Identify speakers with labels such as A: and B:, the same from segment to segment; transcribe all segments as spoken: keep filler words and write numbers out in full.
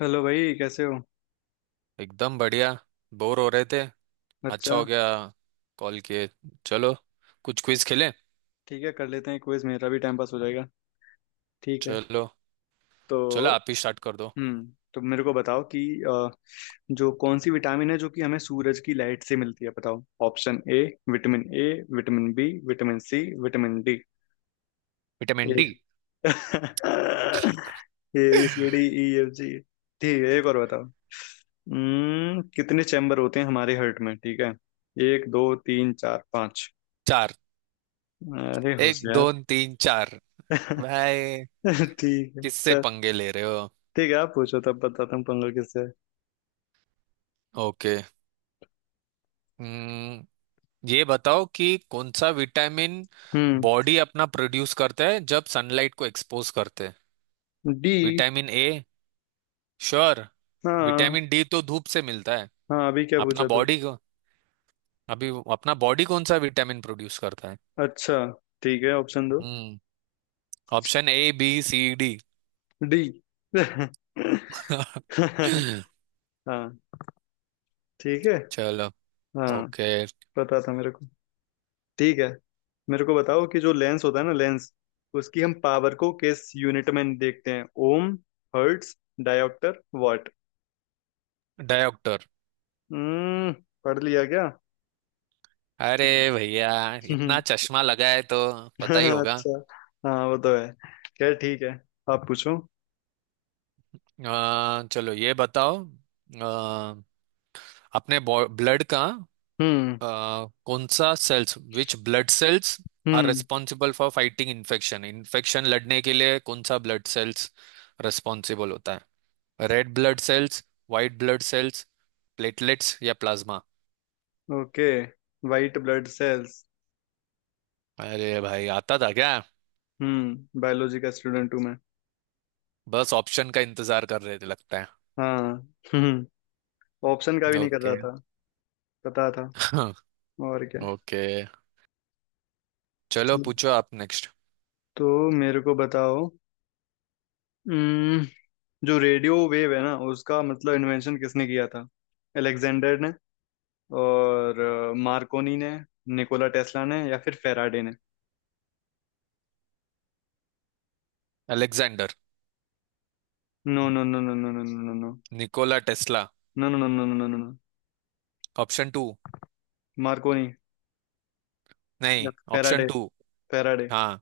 A: Hello भाई, कैसे हो?
B: एकदम बढ़िया। बोर हो रहे थे। अच्छा
A: अच्छा।
B: हो गया। कॉल किए। चलो कुछ क्विज खेलें।
A: ठीक है, कर लेते हैं क्विज, मेरा भी टाइम पास हो जाएगा। ठीक है।
B: चलो।
A: तो
B: चलो आप ही स्टार्ट कर दो।
A: हम्म तो मेरे को बताओ कि अ, जो कौन सी विटामिन है जो कि हमें सूरज की लाइट से मिलती है? बताओ, option A vitamin A, vitamin B, vitamin C, vitamin D.
B: Vitamin
A: A.
B: D.
A: A B C D E F G. ठीक है, एक और बताओ। हम्म कितने चैम्बर होते हैं हमारे हर्ट में? ठीक है। एक, दो, तीन, चार, पाँच?
B: चार।
A: अरे
B: एक
A: होशियार।
B: दो तीन चार। भाई,
A: ठीक है,
B: किससे
A: चल।
B: पंगे ले रहे हो?
A: ठीक है, आप पूछो तब बताता हूँ पंगा किससे है।
B: ओके। हम्म, ये बताओ कि कौन सा विटामिन
A: हम्म
B: बॉडी अपना प्रोड्यूस करता है जब सनलाइट को एक्सपोज करते हैं।
A: डी।
B: Vitamin A. श्योर।
A: हाँ।
B: विटामिन डी तो धूप से मिलता है।
A: हाँ, अभी क्या
B: अपना
A: पूछा तू?
B: बॉडी को। अभी वो- अपना बॉडी कौन सा विटामिन प्रोड्यूस करता है।
A: अच्छा। ठीक है, ऑप्शन दो।
B: Hmm. Option A B C D.
A: D. हाँ। ठीक है।
B: चलो।
A: हाँ।
B: ओके।
A: पता था मेरे को। ठीक है। मेरे को बताओ कि जो लेंस होता है ना, लेंस उसकी हम पावर को किस यूनिट में देखते हैं? Ohm, hertz, dioptre, watt?
B: Dioptre.
A: Hmm पढ़ लिया क्या?
B: अरे भैया, इतना चश्मा लगा है तो पता ही होगा।
A: अच्छा। हाँ, वो तो है। खैर, ठीक है। आप पूछो।
B: अ, चलो ये बताओ। अ, अपने ब्लड का
A: हम्म।
B: अ, कौन सा cells which blood cells are
A: hmm.
B: Responsible for fighting infection. Infection लड़ने के लिए कौन सा ब्लड सेल्स रेस्पॉन्सिबल होता है? Red blood cells, white blood cells, platelets या plasma.
A: Okay. White blood cells.
B: अरे भाई, आता था क्या?
A: हम्म बायोलॉजी का स्टूडेंट हूँ मैं।
B: बस ऑप्शन का इंतजार कर रहे थे लगता
A: हाँ। हम्म ऑप्शन का
B: है।
A: भी नहीं कर
B: ओके।
A: रहा था। पता था। और क्या।
B: ओके, चलो
A: ठीक।
B: पूछो आप नेक्स्ट।
A: तो मेरे को बताओ। हम्म जो रेडियो वेव है ना, उसका मतलब इन्वेंशन किसने किया था? अलेक्जेंडर ने, और अ, मार्कोनी ने, निकोला टेस्ला ने, या फिर फेराडे ने?
B: Alexander.
A: No no no no no no no no no
B: Nikola Tesla.
A: No no no no no no no.
B: Option two.
A: Marconi. या
B: नहीं। Option
A: Faraday?
B: टू।
A: फेराडे।
B: हाँ।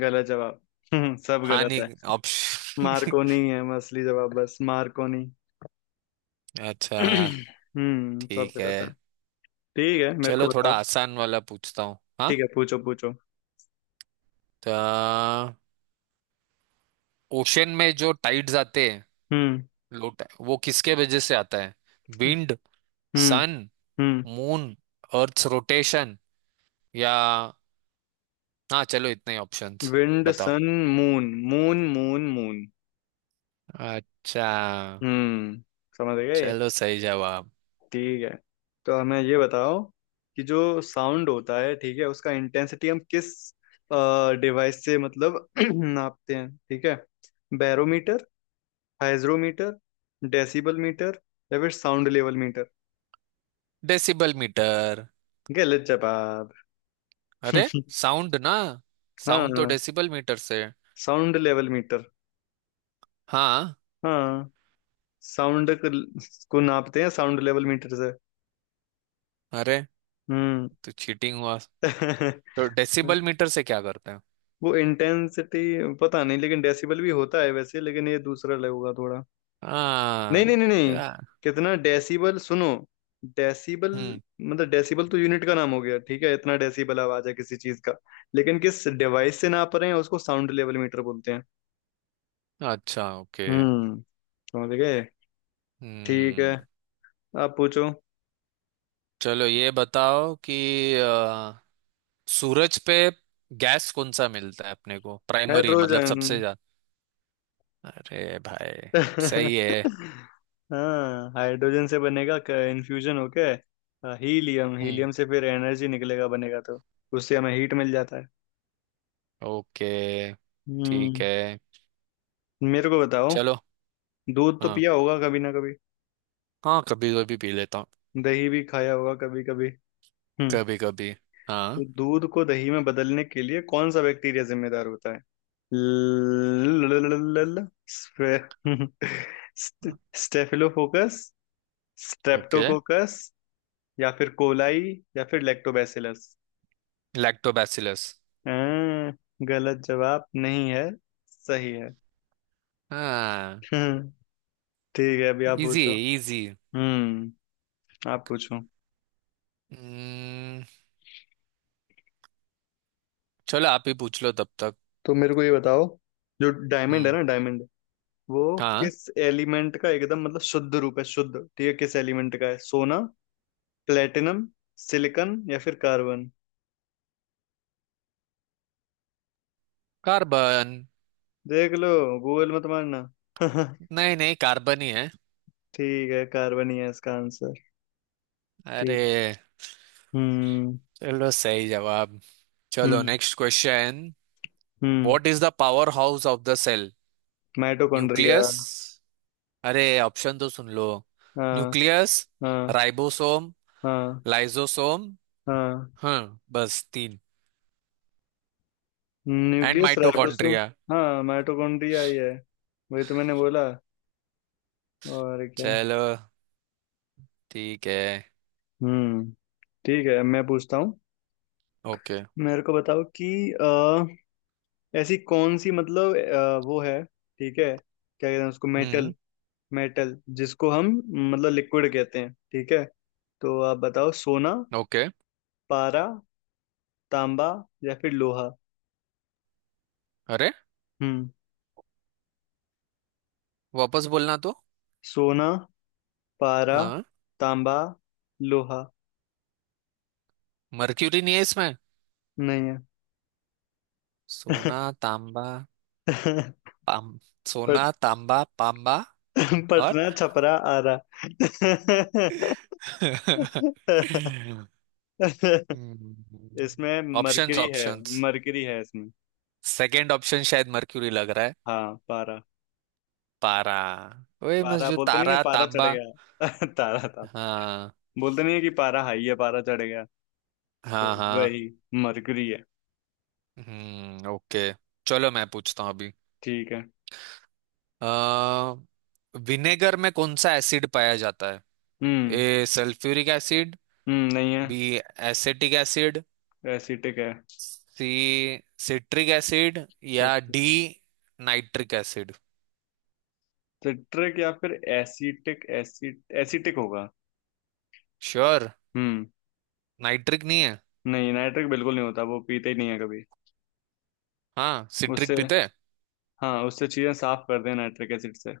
A: गलत जवाब। सब
B: हाँ
A: गलत है।
B: नहीं ऑप्शन।
A: मार्कोनी है, मैं असली जवाब बस मार्कोनी।
B: अच्छा।
A: हम्म सब
B: ठीक है।
A: गलत है। ठीक है, मेरे को
B: चलो थोड़ा
A: बताओ।
B: आसान वाला पूछता हूँ, हाँ।
A: ठीक है, पूछो पूछो।
B: तो ओशन में जो टाइड्स आते हैं,
A: हम्म।
B: लो tide, वो किसके वजह से आता है? Wind,
A: hmm.
B: Sun,
A: hmm.
B: Moon, earth rotation या, हाँ चलो इतने ही ऑप्शंस।
A: विंड,
B: बताओ।
A: Sun, moon moon moon moon.
B: अच्छा।
A: हम्म। समझ गए।
B: चलो सही जवाब।
A: ठीक है। तो हमें ये बताओ कि जो साउंड होता है, ठीक है, उसका इंटेंसिटी हम किस डिवाइस से मतलब नापते हैं? ठीक है। बैरोमीटर, हाइग्रोमीटर, डेसिबल मीटर, या फिर sound level meter?
B: Decibel meter.
A: गलत जवाब।
B: अरे साउंड ना, साउंड तो
A: हाँ,
B: डेसिबल मीटर से है।
A: Sound level meter.
B: हाँ।
A: हाँ। साउंड को, को नापते हैं साउंड लेवल मीटर से।
B: अरे
A: हम्म।
B: तो चीटिंग हुआ। तो डेसिबल मीटर से क्या करते हैं?
A: वो इंटेंसिटी। पता नहीं, लेकिन डेसिबल भी होता है वैसे, लेकिन ये दूसरा लगेगा थोड़ा। नहीं
B: हाँ।
A: नहीं नहीं नहीं।
B: या-
A: कितना डेसिबल सुनो। डेसिबल।
B: हम्म।
A: मतलब डेसिबल तो यूनिट का नाम हो गया, ठीक है, इतना डेसिबल आवाज है किसी चीज का, लेकिन किस डिवाइस से नाप रहे हैं उसको साउंड लेवल मीटर बोलते हैं।
B: अच्छा ओके।
A: हम्म। समझ गए। ठीक है,
B: हम्म।
A: आप पूछो।
B: चलो ये बताओ कि सूरज पे गैस कौन सा मिलता है अपने को, प्राइमरी मतलब
A: हाइड्रोजन।
B: सबसे ज्यादा। अरे भाई सही है।
A: हाँ, हाइड्रोजन से बनेगा इन्फ्यूजन होके अ, हीलियम,
B: हम्म।
A: हीलियम से फिर एनर्जी निकलेगा बनेगा, तो उससे हमें हीट मिल जाता है।
B: ओके। ठीक
A: हम्म।
B: है।
A: मेरे को बताओ।
B: चलो।
A: दूध तो
B: हाँ।
A: पिया होगा कभी ना कभी।
B: हाँ, कभी कभी पी लेता हूँ।
A: दही भी खाया होगा कभी कभी। हम्म
B: कभी कभी। हाँ।
A: तो दूध को दही में बदलने के लिए कौन सा बैक्टीरिया जिम्मेदार होता है? ल स्टे- स्टेफिलोकोकस,
B: ओके।
A: स्ट्रेप्टोकोकस, या फिर कोलाई, या फिर लैक्टोबैसिलस?
B: लैक्टोबैसिलस।
A: हाँ। गलत जवाब नहीं है। सही है।
B: हाँ।
A: हम्म, ठीक है, अभी आप
B: इजी।
A: पूछो।
B: इजी।
A: हम्म। आप पूछो।
B: हम्म। चलो आप ही पूछ लो तब तक।
A: तो मेरे को ये बताओ। जो डायमंड है
B: हम्म।
A: ना, डायमंड वो
B: हाँ।
A: किस एलिमेंट का एकदम मतलब शुद्ध रूप है? शुद्ध, ठीक है, किस एलिमेंट का है? सोना, प्लेटिनम, सिलिकन, या फिर कार्बन?
B: कार्बन।
A: देख लो। गूगल मत मारना।
B: नहीं नहीं, कार्बन ही है।
A: ठीक है, कार्बन ही है इसका आंसर। ठीक।
B: अरे।
A: हम्म।
B: चलो सही जवाब। चलो
A: hmm.
B: Next question.
A: Hmm.
B: What is the power house of the cell.
A: Mitochondria.
B: Nucleus. अरे ऑप्शन तो सुन लो।
A: हाँ।
B: न्यूक्लियस,
A: हाँ।
B: राइबोसोम,
A: हाँ।
B: लाइसोसोम।
A: हाँ।
B: हम्म बस तीन। And
A: nucleus, ribosome.
B: माइटोकॉन्ड्रिया।
A: हाँ, माइटोकॉन्ड्रिया ही है। वही तो मैंने बोला। और क्या।
B: चलो। ठीक है।
A: हम्म। ठीक है, मैं पूछता हूँ।
B: ओके।
A: मेरे को बताओ कि अ, ऐसी कौन सी मतलब अ, वो है, ठीक है, क्या कहते हैं उसको?
B: हम्म।
A: मेटल। मेटल जिसको हम मतलब लिक्विड कहते हैं, ठीक है। तो आप बताओ। सोना,
B: ओके।
A: पारा, तांबा, या फिर लोहा?
B: अरे,
A: हम्म
B: वापस बोलना तो।
A: सोना, पारा,
B: हाँ।
A: तांबा, लोहा
B: मर्क्यूरी नहीं है इसमें?
A: नहीं
B: सोना, तांबा,
A: है।
B: पाम। सोना
A: पट।
B: तांबा पांबा और।
A: पटना, छपरा, आरा।
B: हम्म।
A: इसमें
B: ऑप्शंस
A: मरकरी है।
B: ऑप्शंस।
A: मरकरी है इसमें।
B: सेकंड ऑप्शन शायद मर्क्यूरी लग रहा है।
A: हाँ, पारा।
B: पारा। वही बस,
A: पारा
B: जो
A: बोलते नहीं है,
B: तारा
A: पारा चढ़
B: तांबा।
A: गया। तारा था।
B: हाँ।
A: बोलते नहीं है कि पारा हाई है, पारा चढ़ गया। तो
B: हाँ। हाँ।
A: वही, मरकरी है।
B: Hmm okay. चलो मैं पूछता हूँ अभी।
A: ठीक है।
B: अ, विनेगर में कौन सा एसिड पाया जाता है?
A: Hmm.
B: A sulphuric acid,
A: hmm नहीं है।
B: बी एसेटिक एसिड,
A: एसिटिक है।
B: सी सिट्रिक एसिड या डी नाइट्रिक एसिड।
A: सिट्रिक या फिर एसिटिक एसिड? एसिटिक होगा।
B: श्योर।
A: हम्म।
B: नाइट्रिक नहीं है।
A: नहीं, नाइट्रिक बिल्कुल नहीं होता, वो पीते ही नहीं है कभी।
B: हाँ,
A: उससे।
B: सिट्रिक पीते हैं।
A: हाँ, उससे चीजें साफ कर दें नाइट्रिक एसिड से।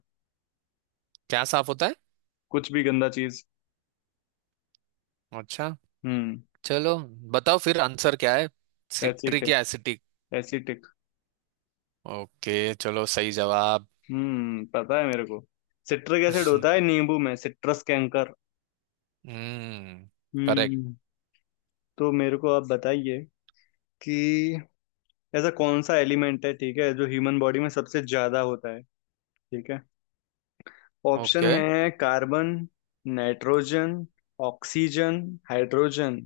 B: क्या साफ होता है?
A: कुछ भी गंदा चीज।
B: अच्छा।
A: हम्म।
B: चलो, बताओ फिर आंसर क्या है? सिट्रिक
A: एसिटिक,
B: या एसिटिक?
A: एसिटिक।
B: ओके चलो सही जवाब।
A: हम्म पता है मेरे को। सिट्रिक एसिड होता है नींबू में, सिट्रस कैंकर।
B: हम्म। करेक्ट।
A: हम्म। तो मेरे को आप बताइए कि ऐसा कौन सा एलिमेंट है, ठीक है, जो ह्यूमन बॉडी में सबसे ज्यादा होता है? ठीक है। Option
B: okay.
A: है कार्बन, नाइट्रोजन, ऑक्सीजन, हाइड्रोजन।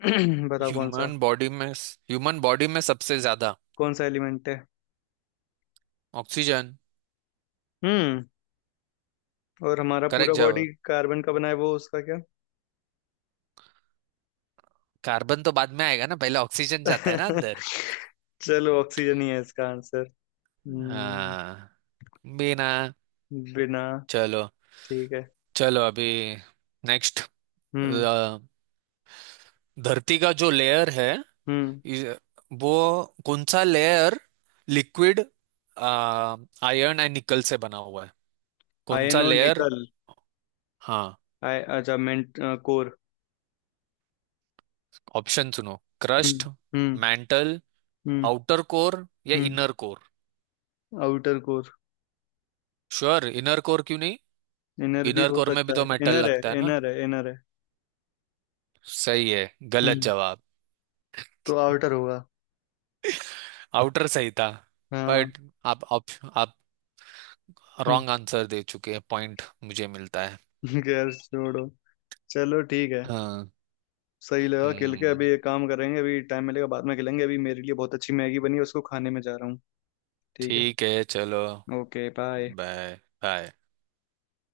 A: बताओ कौन सा।
B: ह्यूमन बॉडी में ह्यूमन बॉडी में सबसे ज्यादा
A: कौन सा एलिमेंट है?
B: ऑक्सीजन।
A: हम्म। और हमारा
B: करेक्ट
A: पूरा बॉडी
B: जवाब।
A: कार्बन का बना है, वो उसका क्या?
B: कार्बन तो बाद में आएगा ना, पहले ऑक्सीजन जाता है ना अंदर।
A: चलो, ऑक्सीजन ही है इसका आंसर। हम्म।
B: हाँ। बिना।
A: बिना।
B: चलो।
A: ठीक है।
B: चलो अभी नेक्स्ट।
A: हम्म।
B: धरती का जो लेयर है,
A: हम्म।
B: इस- वो कौन सा layer liquid iron and nickel से बना हुआ है? कौन
A: आयन
B: सा
A: और
B: लेयर?
A: निकल।
B: हाँ।
A: आय, अच्छा, मेंट, कोर।
B: ऑप्शन सुनो। Crust,
A: hmm. Hmm.
B: Mantle,
A: hmm.
B: Outer core या
A: hmm.
B: Inner core.
A: Outer core.
B: Sure, inner core क्यों नहीं?
A: इनर भी
B: इनर
A: हो
B: कोर में भी
A: सकता
B: तो
A: है,
B: मेटल
A: इनर है,
B: लगता है ना।
A: इनर है, इनर है।
B: सही है। गलत
A: हम्म।
B: जवाब।
A: तो आउटर होगा।
B: आउटर सही था।
A: हाँ।
B: बट आप आप, आप
A: हम्म।
B: रॉन्ग आंसर दे चुके हैं, पॉइंट मुझे मिलता है।
A: गैस छोड़ो। चलो ठीक है।
B: हाँ।
A: सही लगा खेल के,
B: हम्म।
A: अभी एक काम करेंगे, अभी टाइम मिलेगा बाद में खेलेंगे, अभी मेरे लिए बहुत अच्छी मैगी बनी है, उसको खाने में जा रहा हूँ। ठीक है।
B: ठीक है। चलो
A: ओके बाय।
B: बाय। बाय।